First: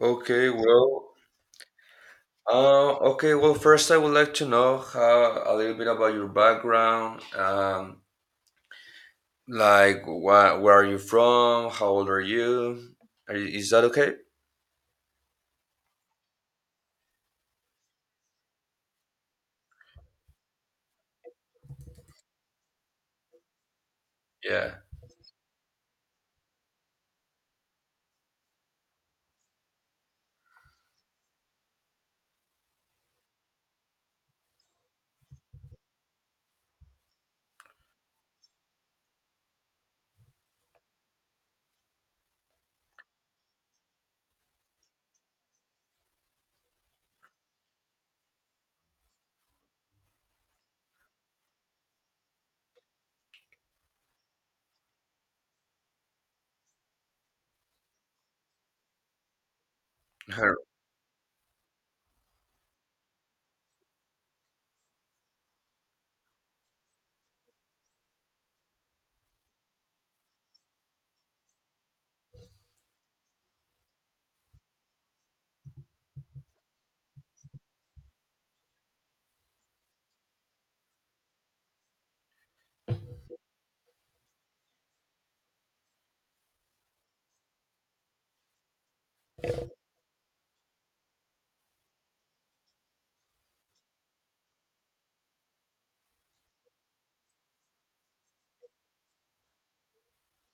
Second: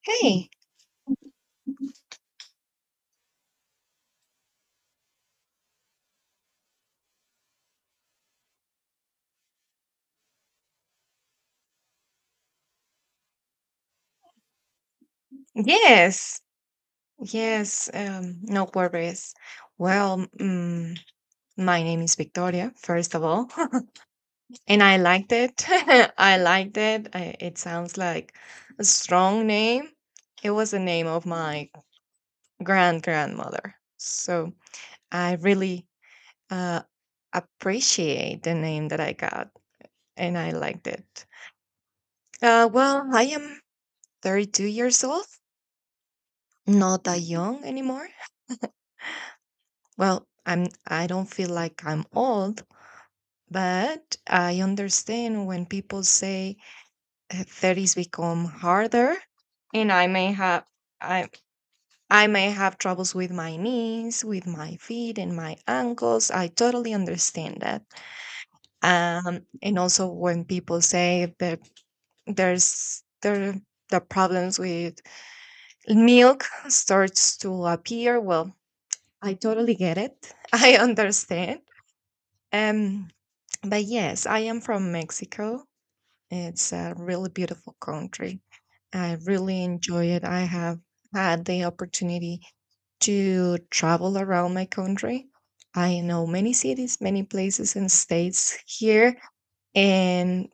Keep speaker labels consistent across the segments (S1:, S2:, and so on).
S1: Okay,
S2: Hey,
S1: well, first I would like to know how, a little bit about your background. Where are you from? How old are you? Are you is that okay?
S2: yes, yes, no worries. Well, my name is Victoria, first of all, and
S1: Yeah.
S2: I liked it. I liked it. It sounds like a strong name. It was the name of my grandmother. So I really uh, appreciate the name that I got, and I liked it. Well, I am 32 years old, not that young anymore. Well, I don't feel like I'm old, but I understand when people say 30s become harder and I may have I I may have troubles with my knees, with my feet and my ankles. I totally understand that. Um, and also when people say that there the problems with milk starts to appear, well, I totally get it. I understand. Um But yes, I am from Mexico. It's a really beautiful country. I really enjoy it. I have had the opportunity to travel around my country. I know many cities, many places and states here, and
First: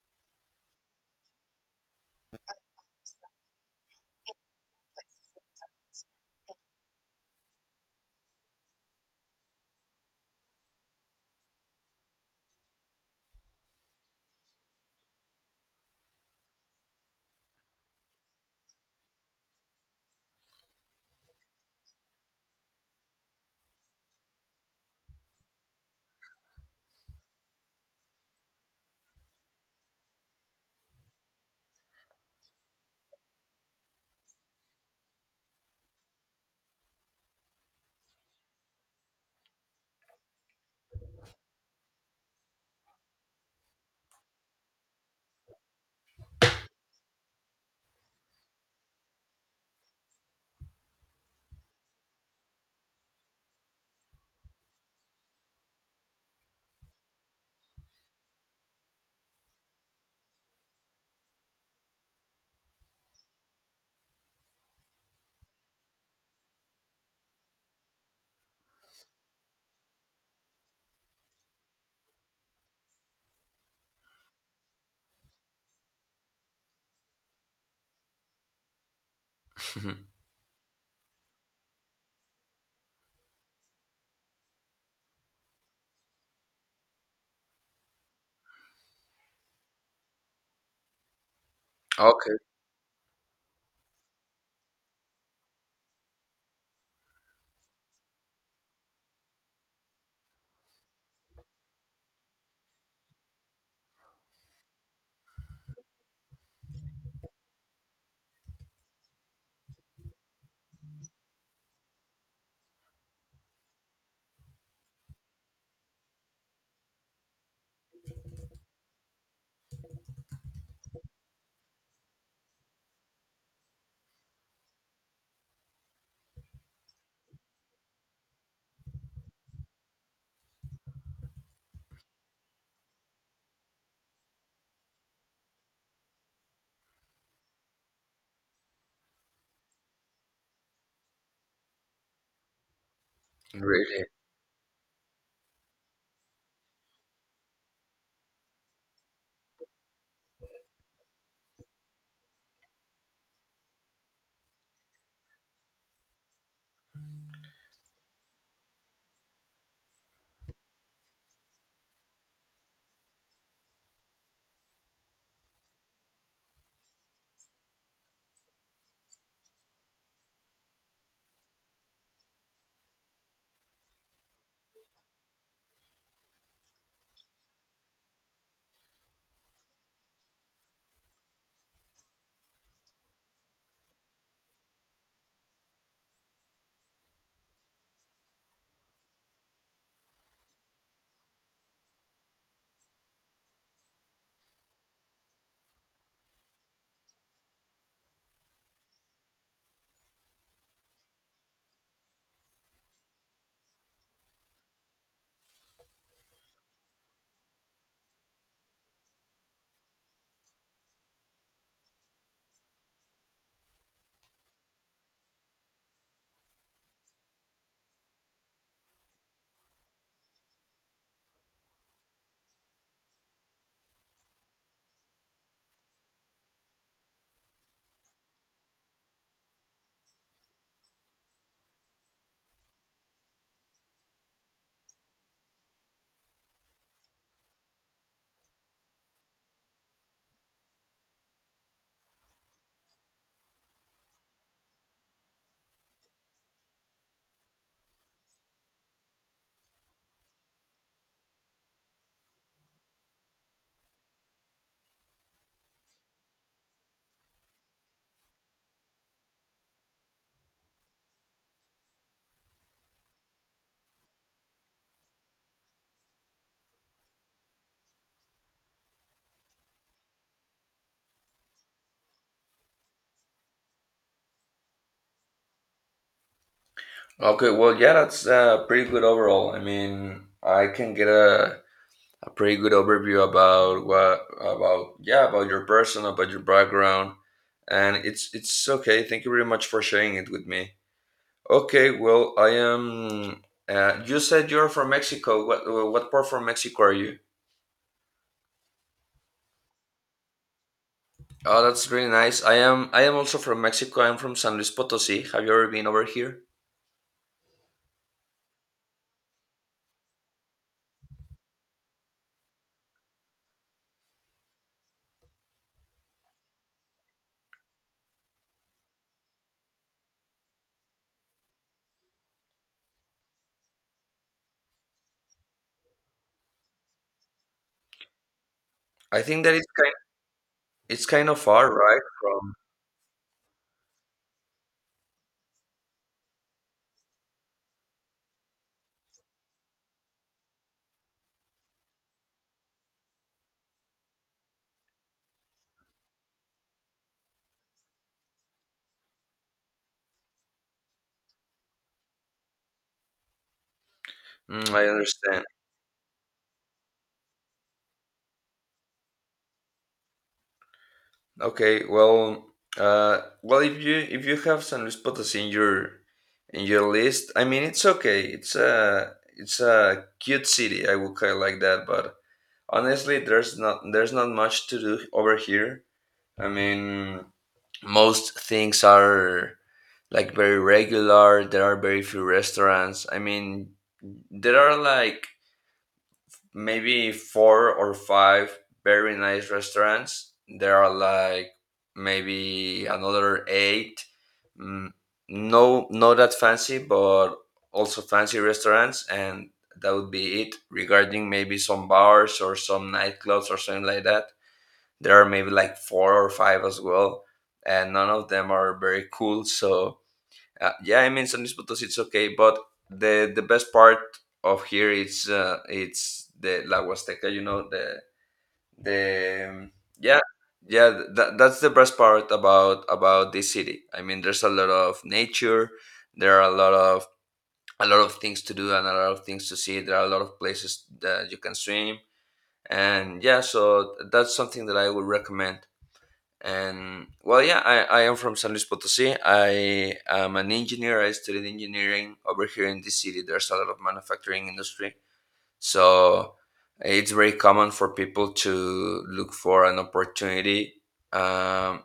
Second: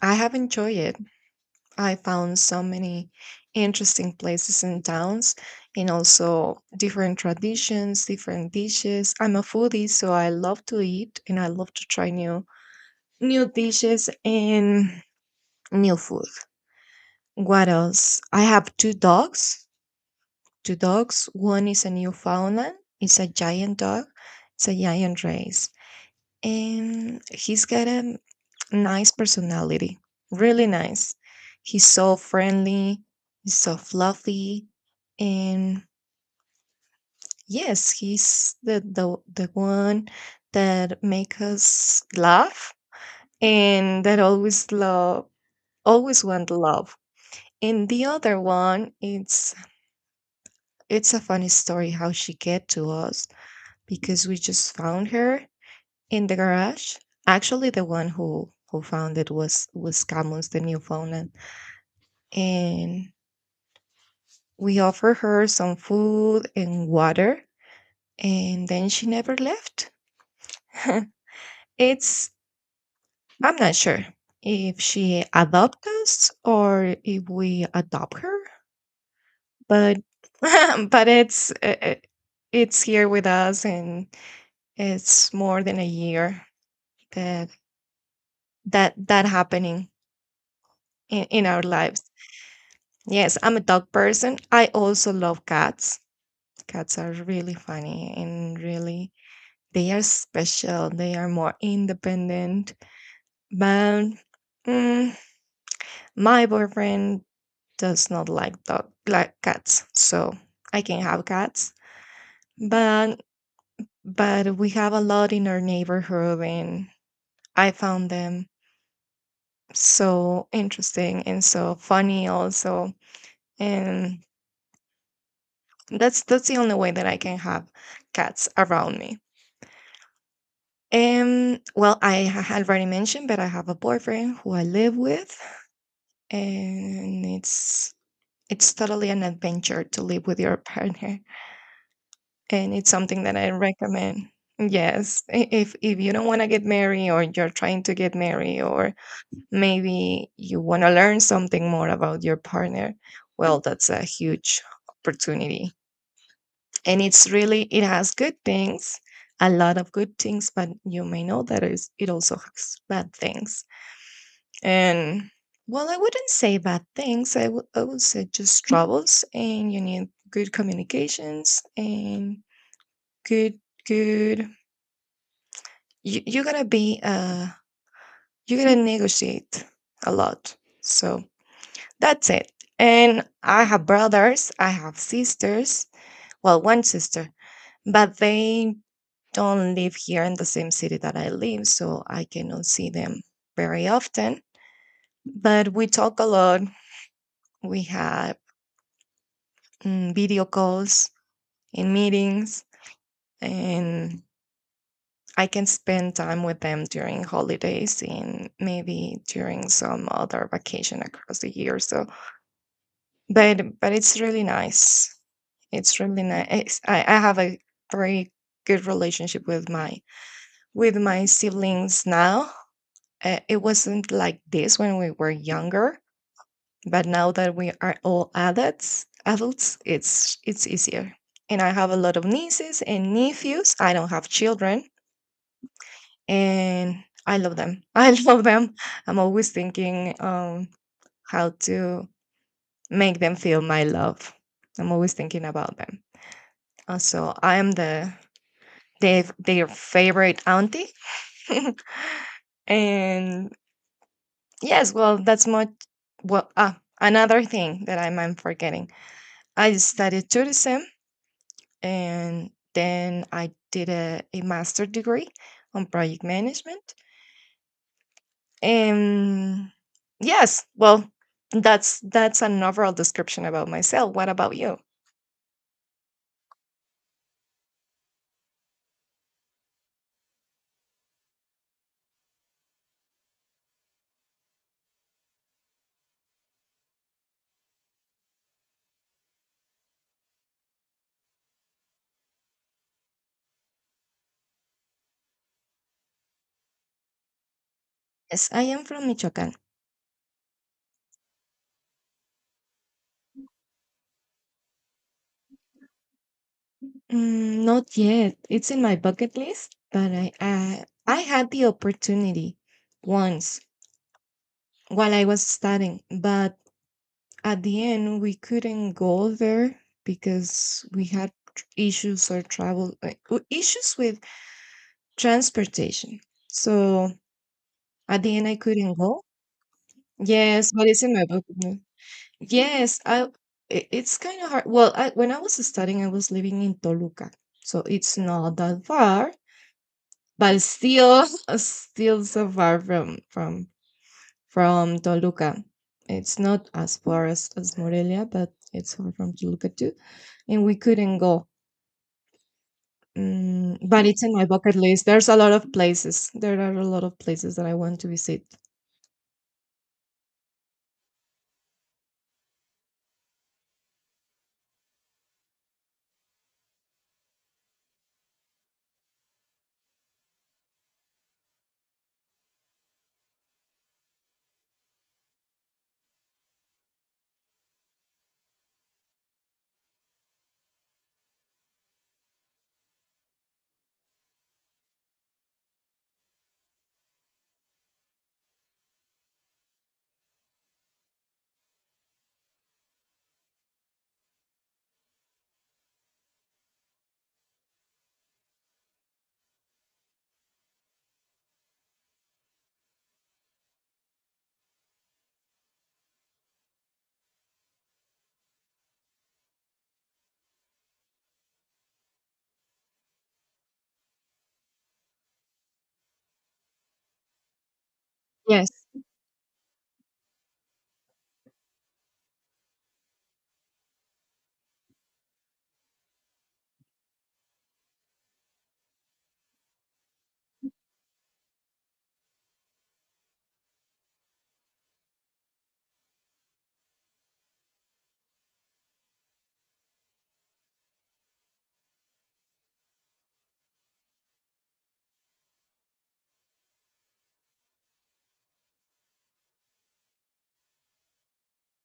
S2: I have enjoyed it. I found so many interesting places and towns, and also different traditions, different dishes. I'm a foodie, so I love to eat and I love to try new dishes and new food. What else? I have two dogs. Two dogs. One is a Newfoundland. It's a giant dog. It's a giant race. And he's got a nice personality. Really nice. He's so friendly. He's so fluffy. And yes, he's the one that make us laugh and that always love, always want love. In the other one, it's a funny story how she get to us because we just found her in the garage. Actually, the one who found it was Camus, the Newfoundland, and we offered her some food and water, and then she never left. It's, I'm not sure if she adopt us or if we adopt her, but but it's it's here with us and it's more than a year that that happening in our lives.
S1: Okay,
S2: Yes, I'm a dog person. I also love cats. Cats are really funny and really, they are special, they are more independent, but mm, my boyfriend does not like dog like cats, so I can have cats, but but we have a lot in our neighborhood and I found them so interesting and so funny also, and that's the only way that I can have cats around me. Um, well, I had already mentioned but I have a boyfriend who I live with, and it's totally an adventure to live with your partner, and it's something that I
S1: really.
S2: recommend. Yes, if you don't want to get married or you're trying to get married or maybe you want to learn something more about your partner, well, that's a huge opportunity. And it's really, it has good things, a lot of good things, but you may know that it also has bad things. And well, I wouldn't say bad things. I would say just troubles, and you need good communications and good, good. You gotta be, you gotta negotiate a lot. So that's it. And I have brothers, I have sisters, well, one sister, but they don't live here in the same city that I live, so I cannot see them very often. But we talk a lot. We have, video calls in meetings, and I can spend time with them during holidays and maybe during some other vacation across the year. So, but it's really nice. It's really nice. I have a very good relationship with my siblings now. It wasn't like this when we were younger, but now that we are all adults, it's easier. And I have a lot of nieces and nephews. I don't have children, and I love them. I love them. I'm always thinking how to make them feel my love. I'm always thinking about them. So I am the their favorite auntie. And yes, well, that's much. Well, another thing that I'm forgetting. I studied tourism, and then I did a master degree on project management. And yes, well, that's an overall description about myself. What about you?
S1: Okay, well, yeah, that's pretty good overall. I mean, I can get a pretty good overview about what about yeah about your person, about your background, and it's okay. Thank you very much for sharing it with me. Okay, well, I am. You said you're from Mexico. What part from Mexico are you?
S2: Yes, I am from Michoacán.
S1: Oh, that's really nice. I am. I am also from Mexico. I'm from San Luis Potosi. Have you ever been over here?
S2: Mm, not yet. It's in my bucket list, but I had the opportunity once while I was studying, but at the end we couldn't go there because we had issues or travel like, issues with transportation. So at the end I couldn't
S1: I
S2: go.
S1: think that it's kind.
S2: Yes, but it's
S1: It's
S2: in my
S1: kind of
S2: book.
S1: far, right? From.
S2: Yes, I. It's kind of hard. Well, I, when I was studying, I was living in Toluca, so it's not that far, but still, still so far from from Toluca. It's not as far as Morelia, but it's far from Toluca too. And we couldn't go. Mm, but it's in my
S1: Mm,
S2: bucket
S1: I
S2: list. There's a
S1: understand.
S2: lot of places. There are a lot of places that I want to visit.
S1: Okay. Well. Well, if you have San Luis Potosi in your list, I mean, it's okay. It's a cute city. I would call it like that, but honestly, there's not much to do over here. I mean, most things are like very regular. There are very few restaurants. I mean, there are like maybe four or five very nice restaurants. There are like maybe another eight. Mm, no, not that fancy, but also fancy restaurants, and that would be it. Regarding maybe some bars or some nightclubs or something like that, there are maybe like four or five as well, and none of them are very cool. So yeah, I mean, San Luis Potosi, it's okay, but the best part of here is it's the La Huasteca, you know, the
S2: Yes.
S1: the um, yeah, that's the best part about this city. I mean, there's a lot of nature, there are a lot of things to do and a lot of things to see. There are a lot of places that you can swim, and yeah, so that's something that I would recommend. And well, yeah, I am from San Luis Potosi. I am an engineer. I studied engineering over here in this city. There's a lot of manufacturing industry, so it's very common for people to look for an opportunity, um,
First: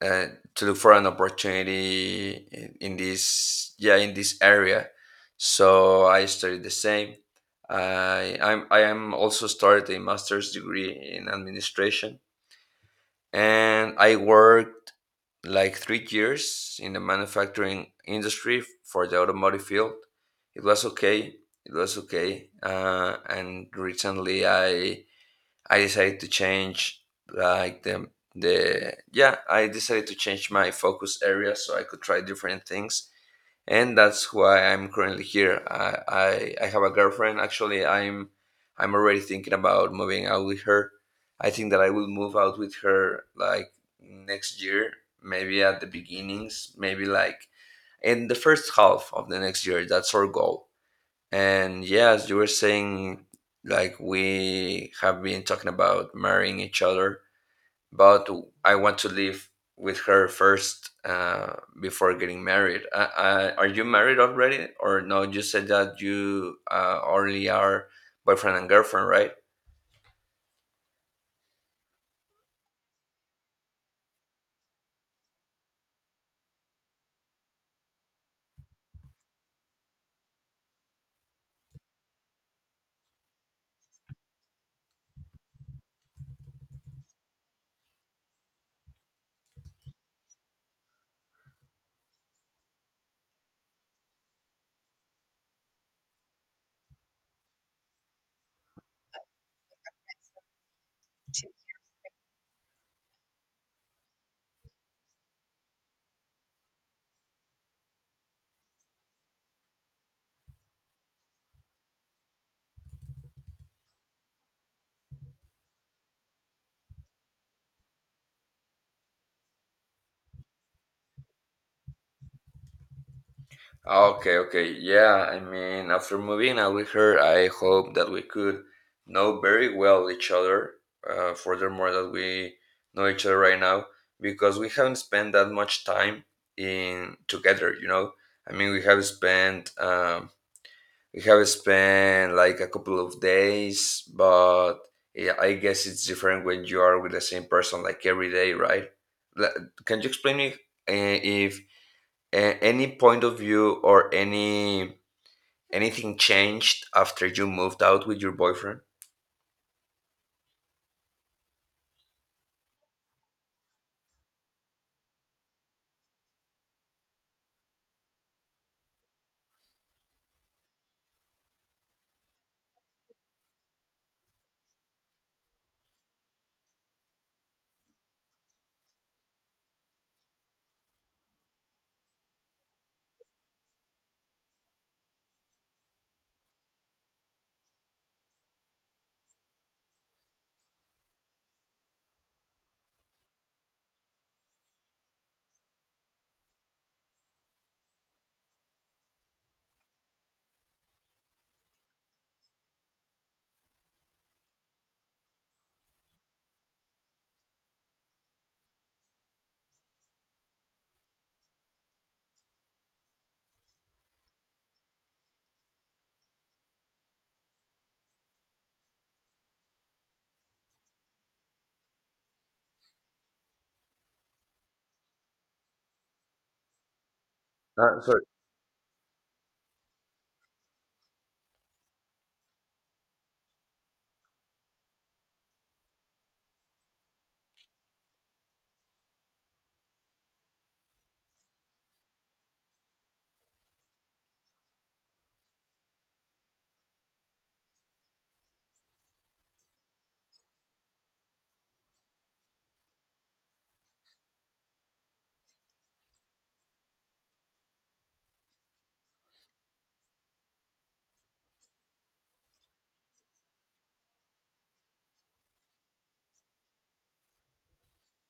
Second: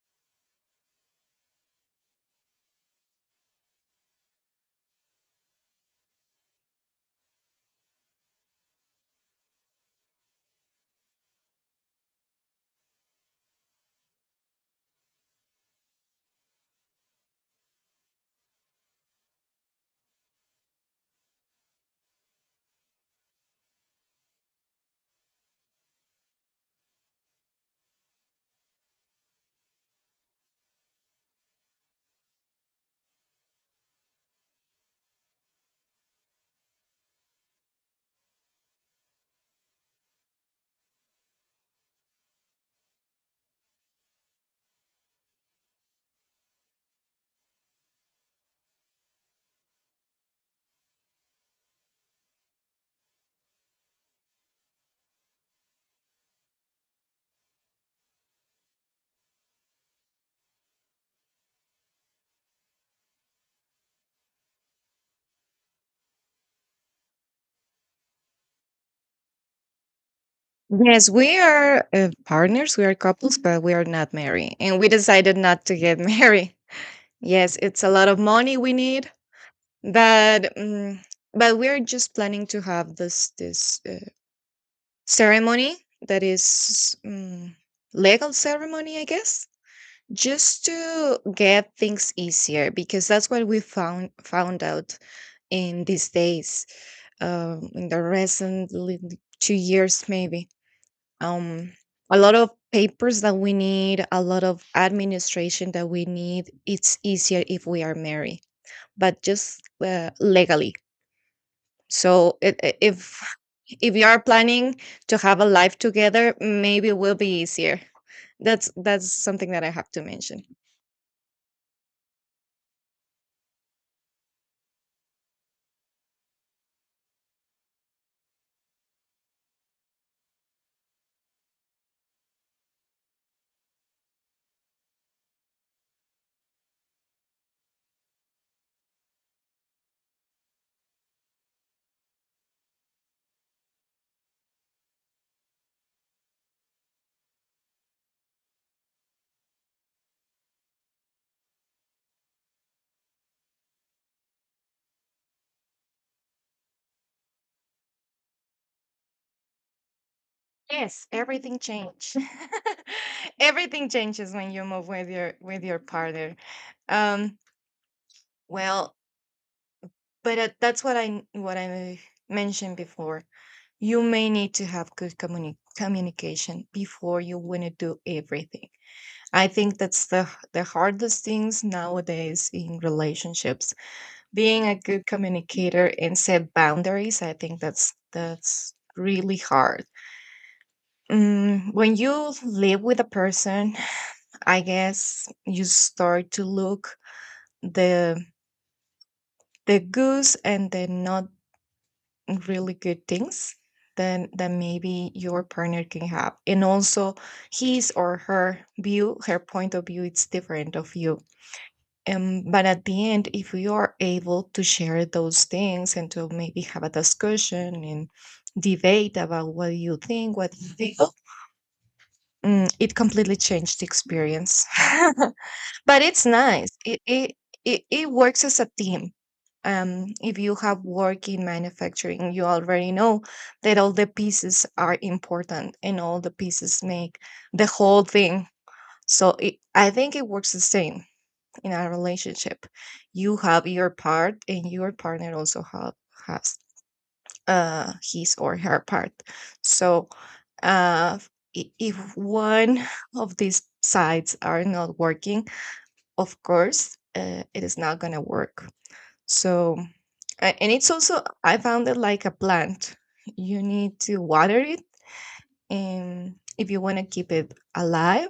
S1: uh, to look for an opportunity in in this area. So I studied the same. I am also started a master's degree in administration, and I worked like 3 years in the manufacturing industry for the automotive field. It was okay. It was okay. And recently, I decided to change like the. I decided to change my focus area so I could try different things, and that's why I'm currently here. I have a girlfriend. Actually, I'm already thinking about moving out with her. I think that I will move out with her like next year, maybe at the beginnings, maybe like in the first half of the next year. That's our goal. And yeah, as you were saying, like, we have been talking about marrying each other, but I want to live with her first before getting married. Are you married already, or no? You said that you already are boyfriend and girlfriend, right?
S2: Yes, we are partners, we are couples, but we are not married. And we decided not to get married. Yes, it's a lot of money we need, but um, but we're just planning to have this ceremony that is, legal ceremony I guess, just to get things easier because that's what we found out in these days, in the recent 2 years maybe. Um, a lot of papers that we need, a lot of administration that we need, it's easier if we are married but just legally. So if you are planning to have a life together, maybe it will be easier. That's something that I have to mention.
S1: Okay, okay, yeah. I mean, after moving out with her, I hope that we could know very well each other. Furthermore, that we know each other right now because we haven't spent that much time in together. You know, I mean, we have spent We have spent like a couple of days, but yeah, I guess it's different when you are with the same person like every day, right? Like, can you explain me if any point of view or any anything changed after you moved out with your boyfriend?
S2: Yes, everything changed. Everything changes when you move with your partner. Um, well, but that's what I mentioned before. You may need to have good communication before you want to do everything. I think that's the hardest things nowadays in relationships. Being a good communicator and set boundaries, I think that's really hard. Mm, when you live with a person, I guess you start to look the the goods and the not really good things then that maybe your partner can have, and also his or her view her point of view it's different of you. But at the end, if we are able to share those things and to maybe have a discussion and debate about what you think, it completely changed the experience. But it's nice. It it
S1: Sorry.
S2: works as a team. If you have work in manufacturing, you already know that all the pieces are important and all the pieces make the whole thing. So I think it works the same in a relationship. You have your part and your partner also have has his or her part, so uh if one of these sides are not working, of course it is not gonna work. So and it's also, I found it like a plant, you need to water it, and if you want to keep it alive.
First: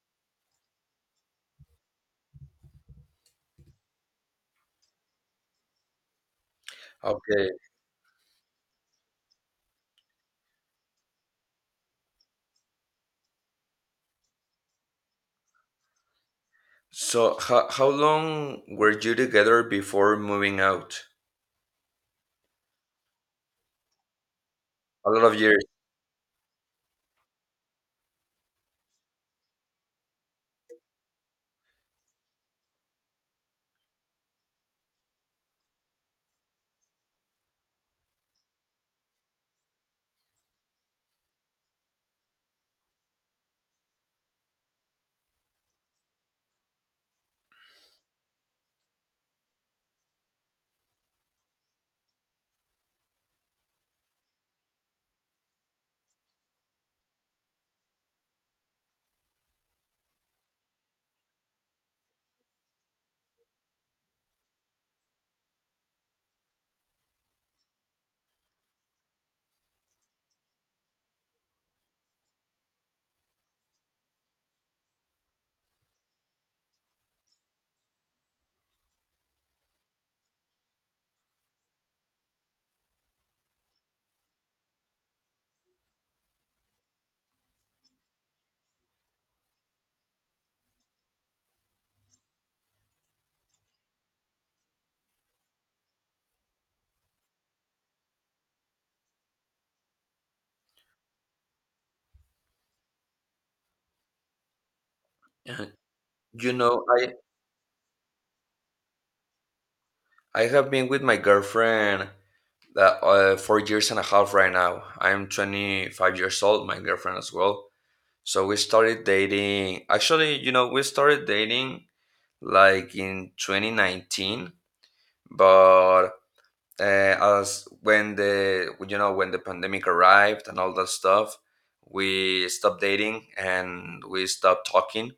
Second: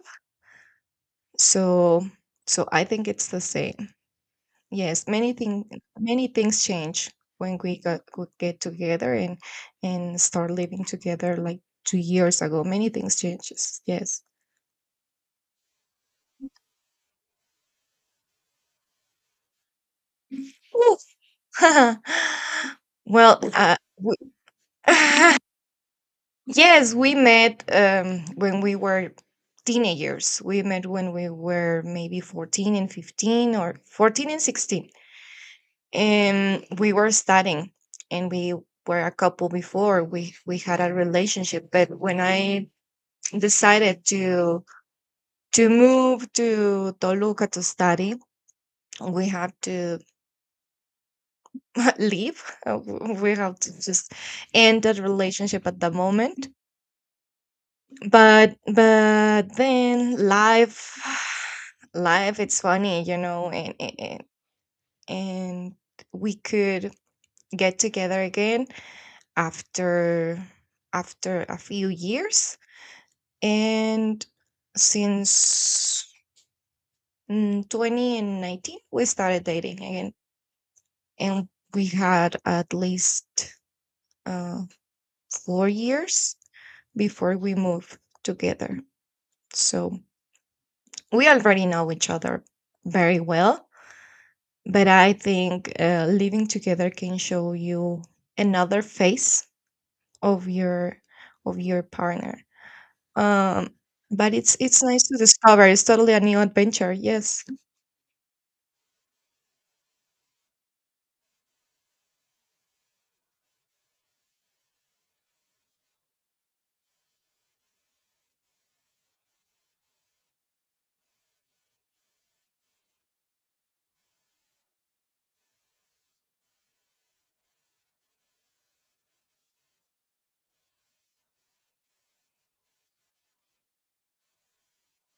S2: So so I think it's the same. Yes, many things change
S1: Okay.
S2: when we could get together and start living together like 2 years ago. Many things changes. Yes.
S1: So how long were you together before moving
S2: Ooh.
S1: out?
S2: Well, we,
S1: A lot of years.
S2: yes, we met when we were teenagers. We met when we were maybe 14 and 15, or 14 and 16, and we were studying, and we were a couple before we had a relationship. But when I decided to move to Toluca to study, we had to leave. We have to just end that relationship at the moment. But then life, life, it's funny, you know, and we could get together again after after a few years. And since in 2019 we started dating again and we had at least uh, 4 years before we moved together, so we already know each other very well, but I think living together can show you another face of your of your partner. um but it's nice to discover. It's totally a new
S1: You know,
S2: adventure. Yes.
S1: I have been with my girlfriend that 4 years and a half right now. I'm 25 years old, my girlfriend as well. So we started dating. Actually, you know, we started dating like in 2019, but uh, as when the when the pandemic arrived and all that stuff, we stopped dating and we stopped talking.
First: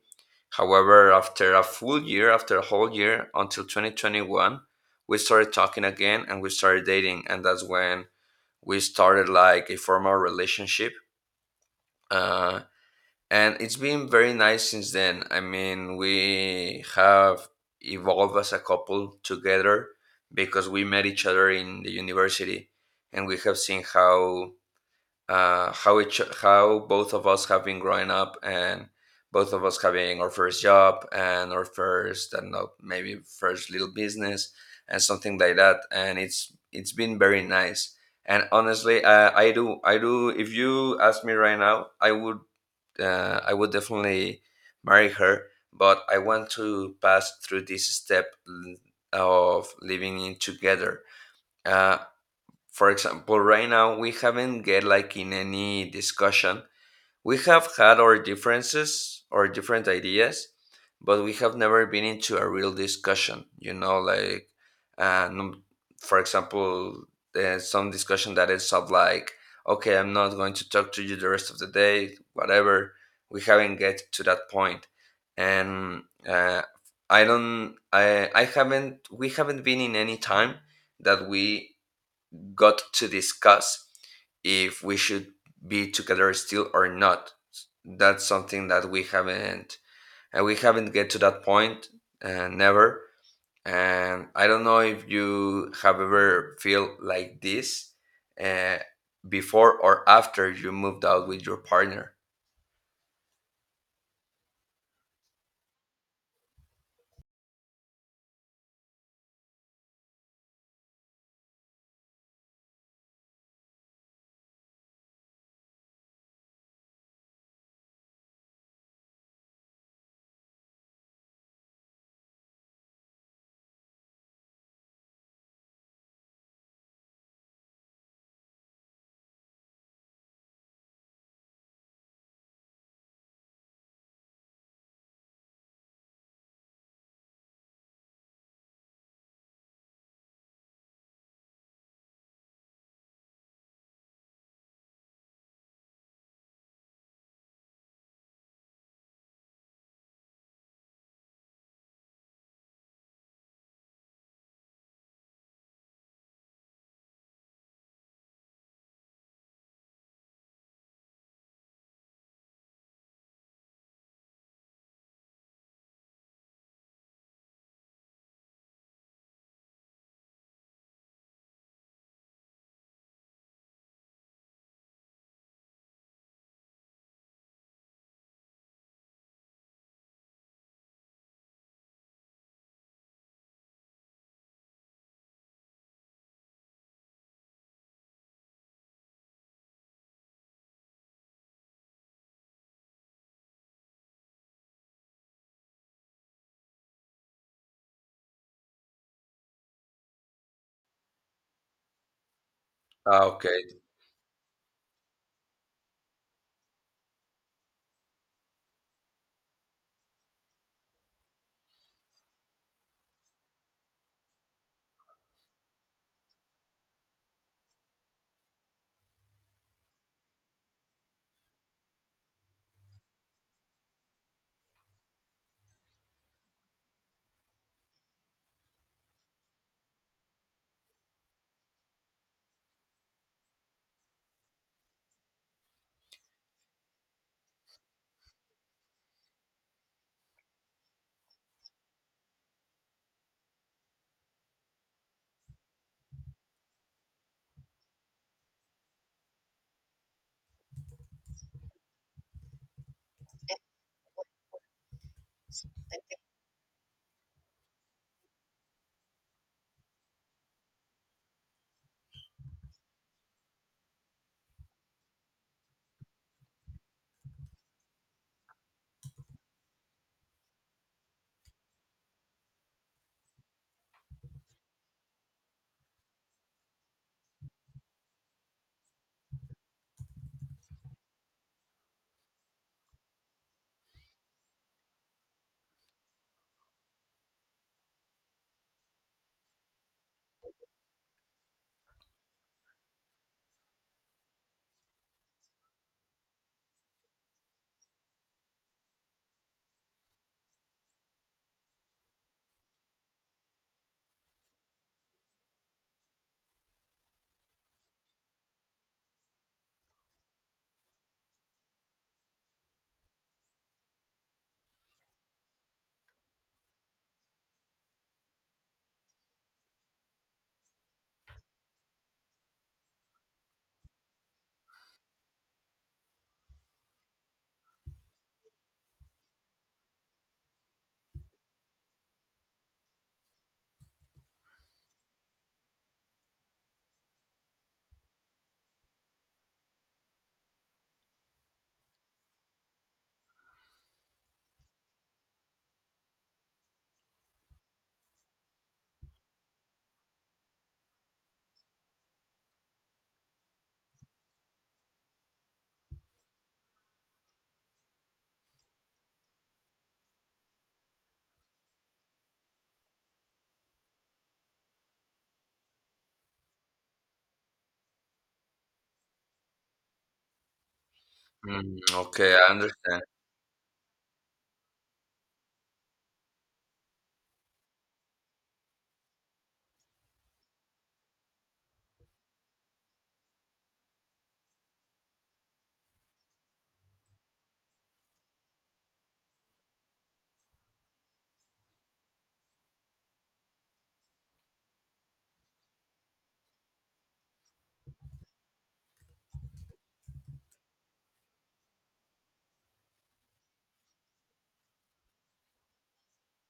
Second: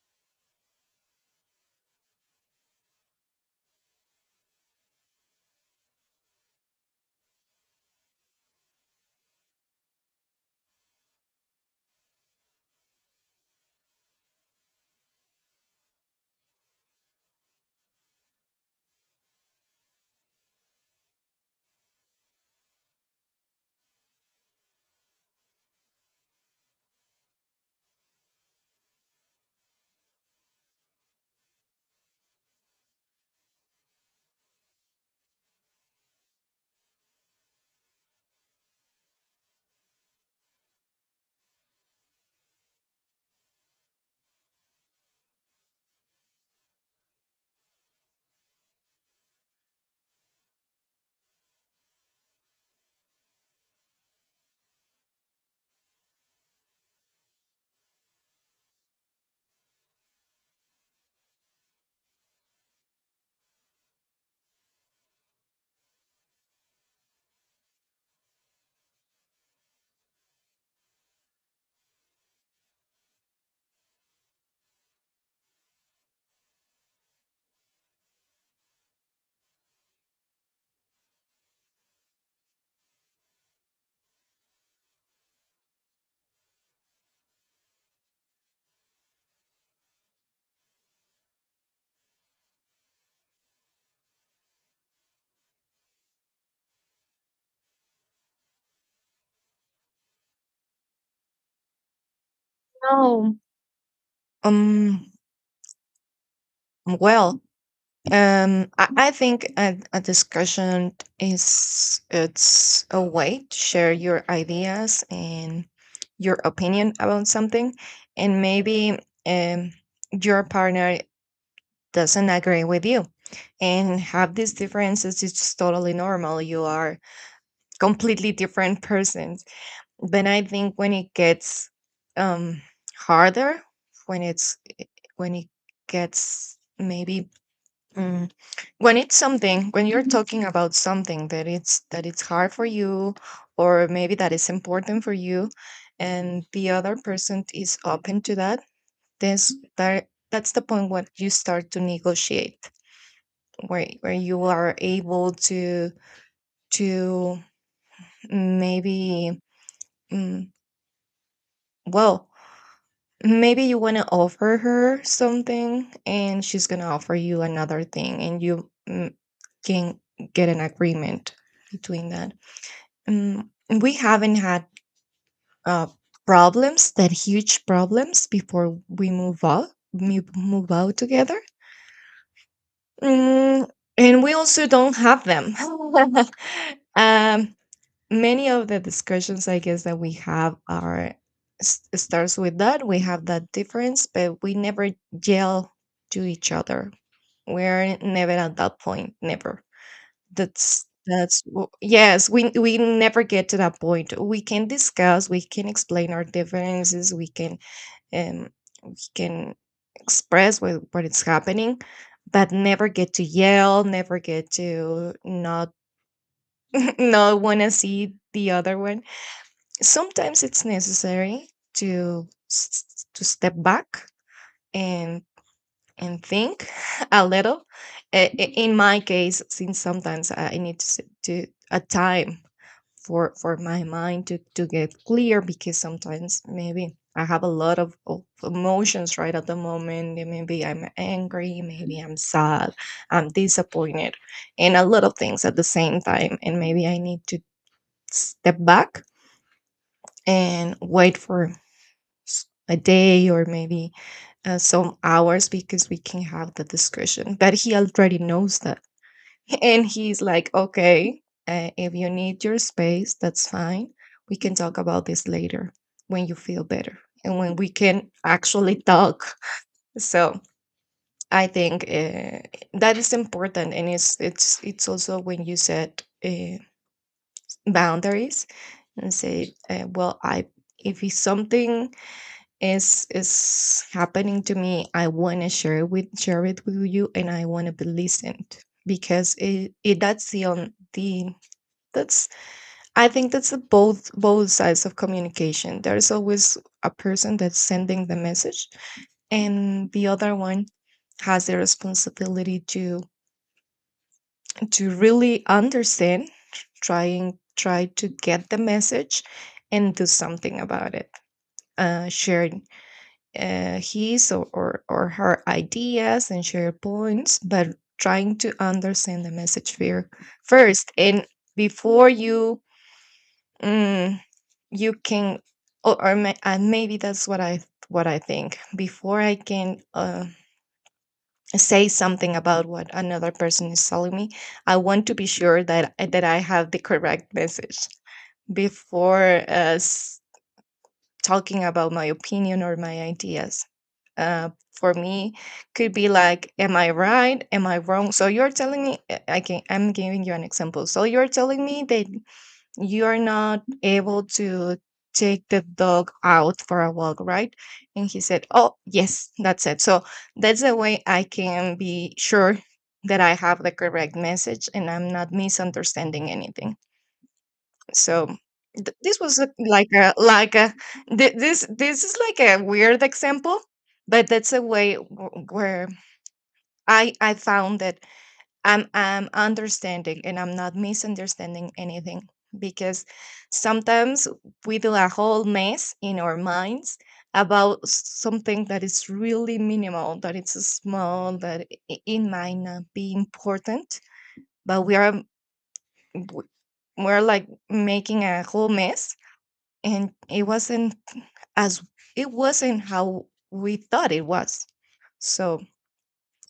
S1: However, after a full year, after a whole year until 2021, we started talking again and we started dating, and that's when we started like a formal relationship. Uh and it's been very nice since then. I mean, we have evolved as a couple together because we met each other in the university, and we have seen how each how both of us have been growing up, and both of us having our first job and our first and maybe first little business and something like that. And it's been very nice. And honestly, I do if you ask me right now, I would definitely marry her, but I want to pass through this step of living in together. Uh, for example, right now we haven't get like in any discussion, we have had our differences or different ideas, but we have never been into a real discussion, you know, like, uh, num- for example, there's some discussion that is of like, okay, I'm not going to talk to you the rest of the day, whatever. We haven't get to that point. And I don't, I haven't, we haven't been in any time that we got to discuss if we should be together still or not. That's something that we haven't, and we haven't get to that point never. And I don't know if you have ever feel like this uh, before or after you moved out with your partner.
S2: no um well I think a discussion is it's a way to share your ideas and your opinion about something, and maybe um, your partner doesn't agree with you, and have these differences. It's totally normal. You are completely different persons, but I think when it gets, um, harder, when it's when it gets maybe. mm, when it's something, when you're talking about something that it's hard for you, or maybe that is important for you, and the other person is open to that, this that that's the point where you start to negotiate, where you are able to to maybe, mm, well, maybe you want to offer her something, and she's going to offer you another thing, and you can get an agreement between that. Mm, we haven't had uh, problems that huge problems before we move out together. mm, and we also don't have them. um, Many of the discussions, I guess, that we have are starts with that we have that difference, but we never yell to each other. We're never at that point, never. Yes, we never
S1: Ah,
S2: get to
S1: okay.
S2: that point. We can discuss, we can explain our differences, um we can express what is happening, but never get to yell, never get to not not want to see the other one. Sometimes it's necessary to step back and think a little. In my case, since sometimes I need to a time for my mind to get clear, because sometimes maybe I have a lot of emotions right at the moment. And maybe I'm angry, maybe I'm sad, I'm disappointed, and a lot of things at the same time. And maybe I need to step back and wait for a day, or maybe some hours, because we can have the discussion. But he already knows that. And he's like, okay, if you need your space, that's fine. We can talk about this later, when you feel better and when we can actually talk. So I think that is important, and it's also when you set boundaries and say, well, I if it's something is happening to me, I want to share with share it with you, and I want to be listened, because it that's the on the that's I think that's the both sides of communication. There's always a person that's sending the message, and the other one has the responsibility to really understand, try to get the message and do something about it. Share his or her ideas and share points, but trying to understand the message, first. And before you mm, you can, or may, and maybe that's what I think before I can say something about what another person is telling me. I want to be sure that I have the correct message before talking about my opinion or my ideas. For me, could be like, am I right, am I wrong? So you're telling me, I'm giving you an example. So you're telling me that you're not able to take the dog out for a walk, right? And he said, oh, yes, that's it. So that's the way I can be sure that I have the correct message and I'm not misunderstanding anything. So th- this was a- like a, like a,
S1: Mm,
S2: this is
S1: okay,
S2: like
S1: I
S2: a
S1: understand.
S2: weird example, but that's a way where I found that I'm understanding and I'm not misunderstanding anything, because sometimes we do a whole mess in our minds about something that is really minimal, that it's small, that it might not be important, but we are w- we're like making a whole mess, and it wasn't as it wasn't how we thought it was. So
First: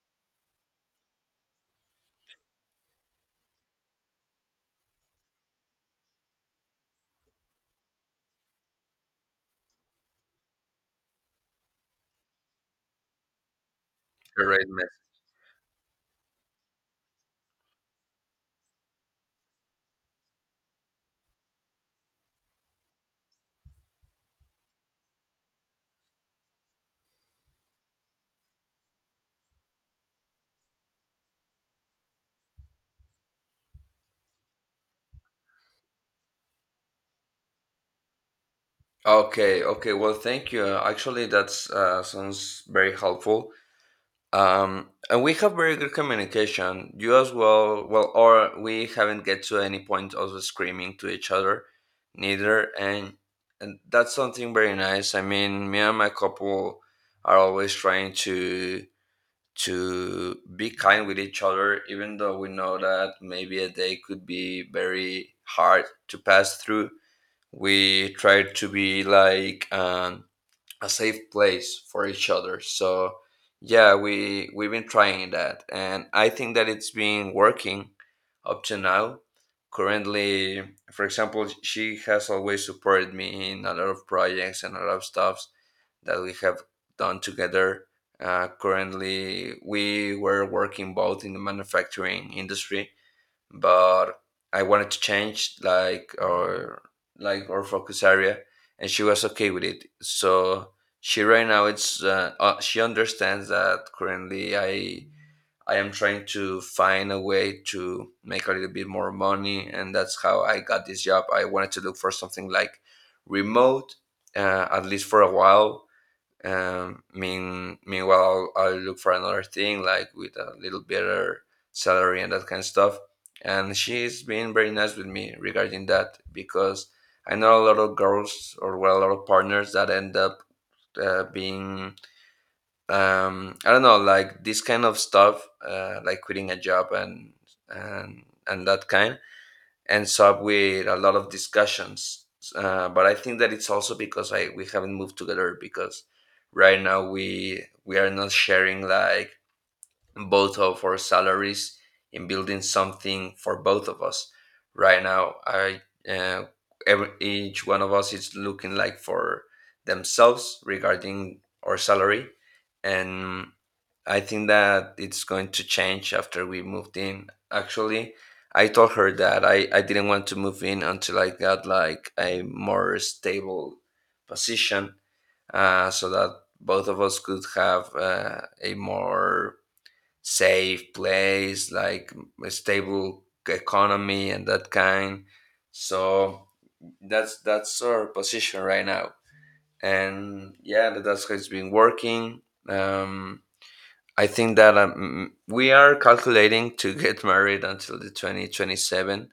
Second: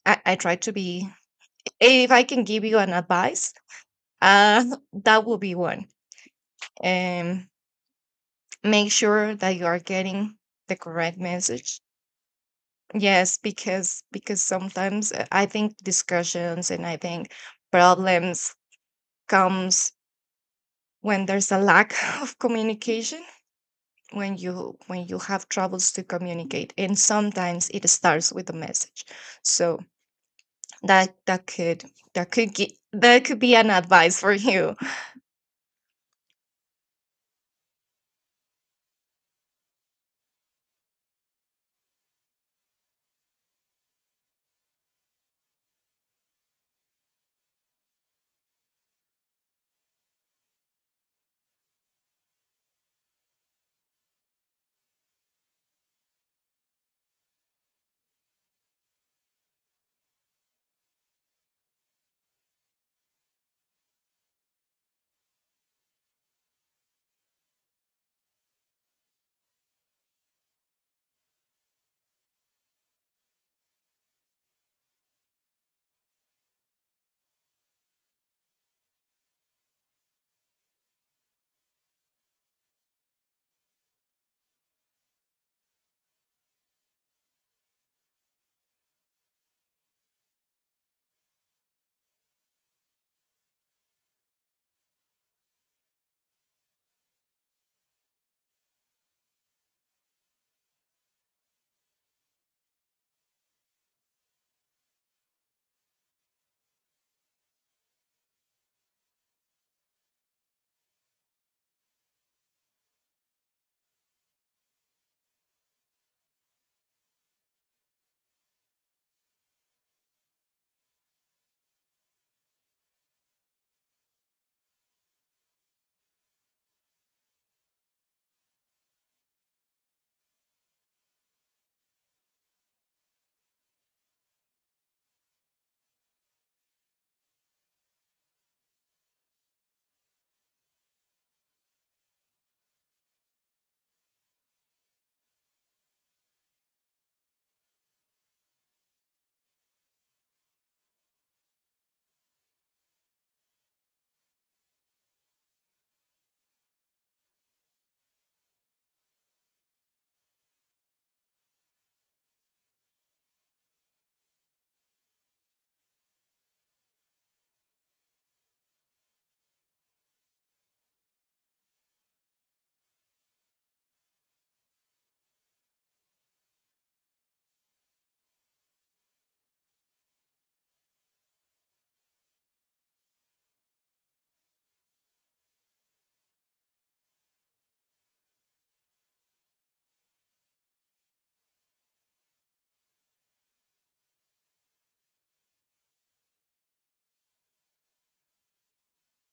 S2: I try to be. If I can give you an advice, Uh, that will be one. Um, Make sure that you are getting the correct message. Yes, because
S1: Great, man.
S2: sometimes I think discussions, and I think problems comes when there's a lack of communication, when you have troubles to communicate, and sometimes it starts with a message. So that that could that could be an advice for you.
S1: Okay, okay. Well, thank you. Actually, that's sounds very helpful. And we have very good communication. You as well, well, or we haven't get to any point of screaming to each other, neither. And that's something very nice. I mean, me and my couple are always trying to be kind with each other, even though we know that maybe a day could be very hard to pass through. We try to be like a safe place for each other. So yeah, we we've been trying that, and I think that it's been working up to now. Currently, for example, she has always supported me in a lot of projects and a lot of stuffs that we have done together. Currently, we were working both in the manufacturing industry, but I wanted to change like our focus area, and she was okay with it. So she right now it's she understands that currently I am trying to find a way to make a little bit more money, and that's how I got this job. I wanted to look for something like remote, at least for a while, meanwhile, I'll look for another thing, like with a little better salary and that kind of stuff. And she's been very nice with me regarding that because I know a lot of girls or well, a lot of partners that end up being I don't know, like this kind of stuff, like quitting a job and that kind ends up with a lot of discussions. But I think that it's also because I we haven't moved together because right now we are not sharing like both of our salaries in building something for both of us. Right now, I uh, every, each one of us is looking like for themselves regarding our salary, and I think that it's going to change after we moved in. Actually, I told her that I didn't want to move in until I got like a more stable position, so that both of us could have a more safe place, like a stable economy and that kind. So that's our position right now, and yeah, that's how it's been working. Um, I think that we are calculating to get married until the 2027.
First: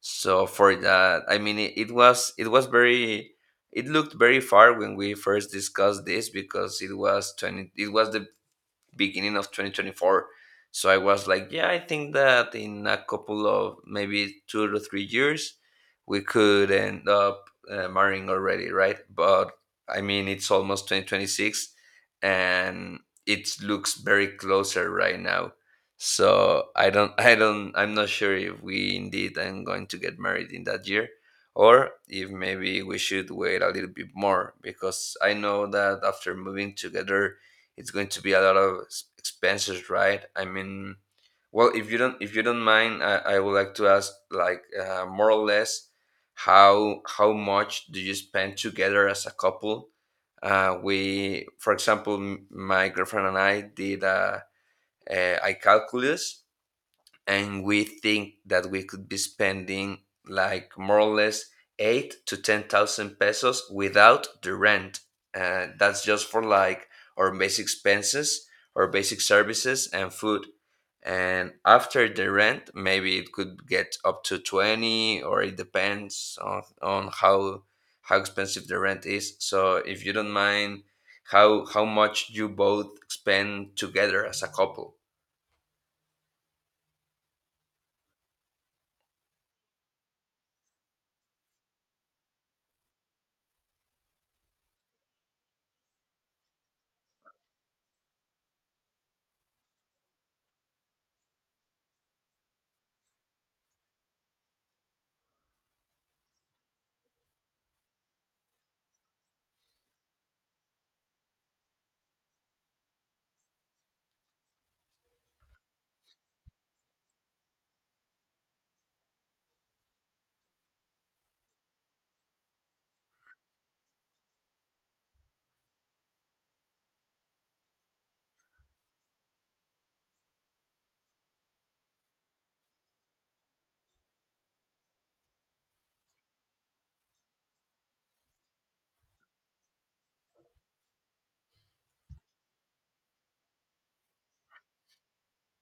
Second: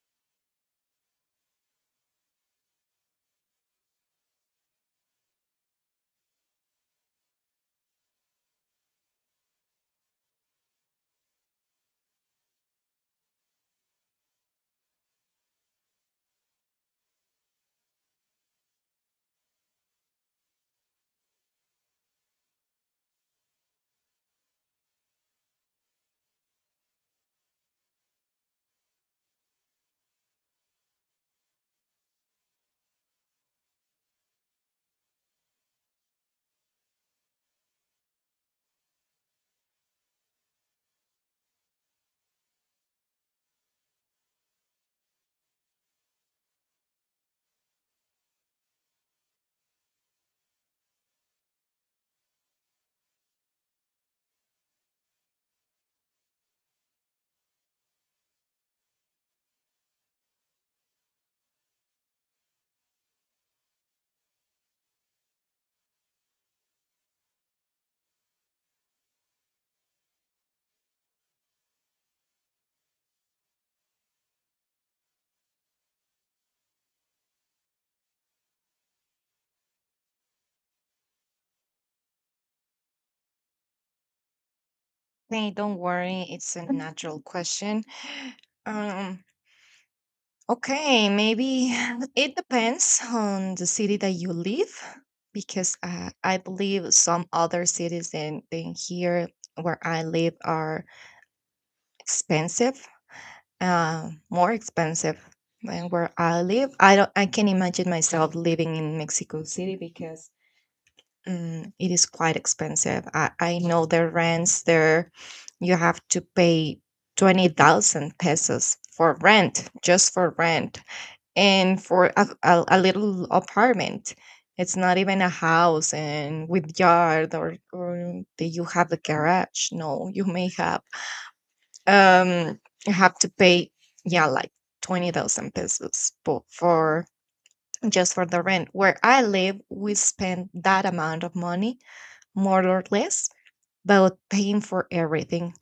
S1: So for that, I mean, it was very, it looked very far when we first discussed this because it was 20 it was the beginning of 2024, so I was like yeah, I think that in a couple of maybe 2 to 3 years we could end up marrying already, right? But I mean, it's almost 2026, and it looks very closer right now. So I don't I don't, I'm not sure if we indeed am going to get married in that year, or if maybe we should wait a little bit more, because I know that after moving together, it's going to be a lot of expenses, right? I mean, well, if you don't mind, I would like to ask like more or less how much do you spend together as a couple. We for example my girlfriend and I did a calculus, and we think that we could be spending like more or less 8 to 10 thousand pesos without the rent. That's just for like our basic expenses, our basic services, and food. And after the rent, maybe it could get up to 20, or it depends on how expensive the rent is. So if you don't mind, how much you both spend together as a couple?
S2: Hey, don't worry, it's a natural question. Um, Okay, maybe it depends on the city that you live, because I believe some other cities than here where I live are expensive, more expensive than where I live. I don't, I can imagine myself living in Mexico City, because it is quite expensive. I know the rents there. You have to pay 20,000 pesos for rent, just for rent, and for a little apartment. It's not even a house, and with yard, or that you have a garage. No, you may um have to pay, yeah, like 20,000 pesos, for just for the rent. Where I live, we spend that amount of money, more or less, but paying for everything,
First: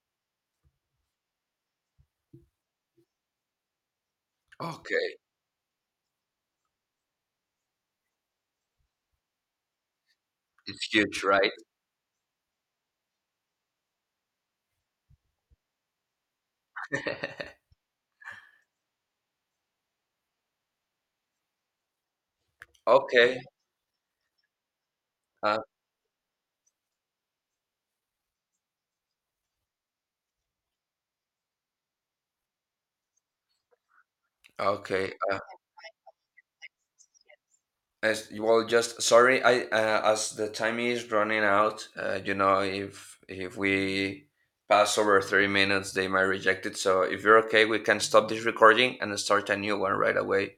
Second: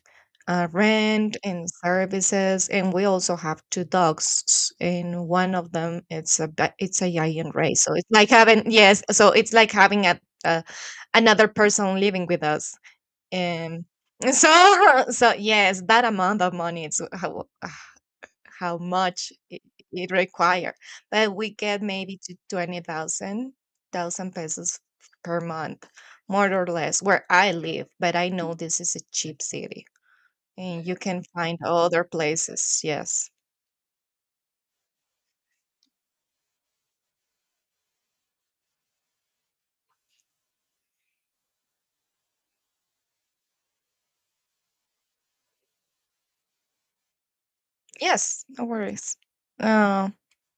S2: rent and services. And we also have 2 dogs,
S1: Okay,
S2: and one of them, it's a giant race. So it's like having yes, so it's like having
S1: it's huge,
S2: another
S1: right?
S2: person living with us. Um, so so yes, that amount of money, it's how much it require. But we get maybe to twenty
S1: Okay.
S2: thousand thousand pesos per
S1: Uh,
S2: month, more or less, where I live. But I know this is a cheap city and you can find other places. Yes,
S1: okay. Well, just sorry. I as the time is running out. You know, if we pass over 3 minutes, they might reject it. So if you're okay, we can stop
S2: yes,
S1: this
S2: no
S1: recording
S2: worries.
S1: and start a new one
S2: Uh,
S1: right away.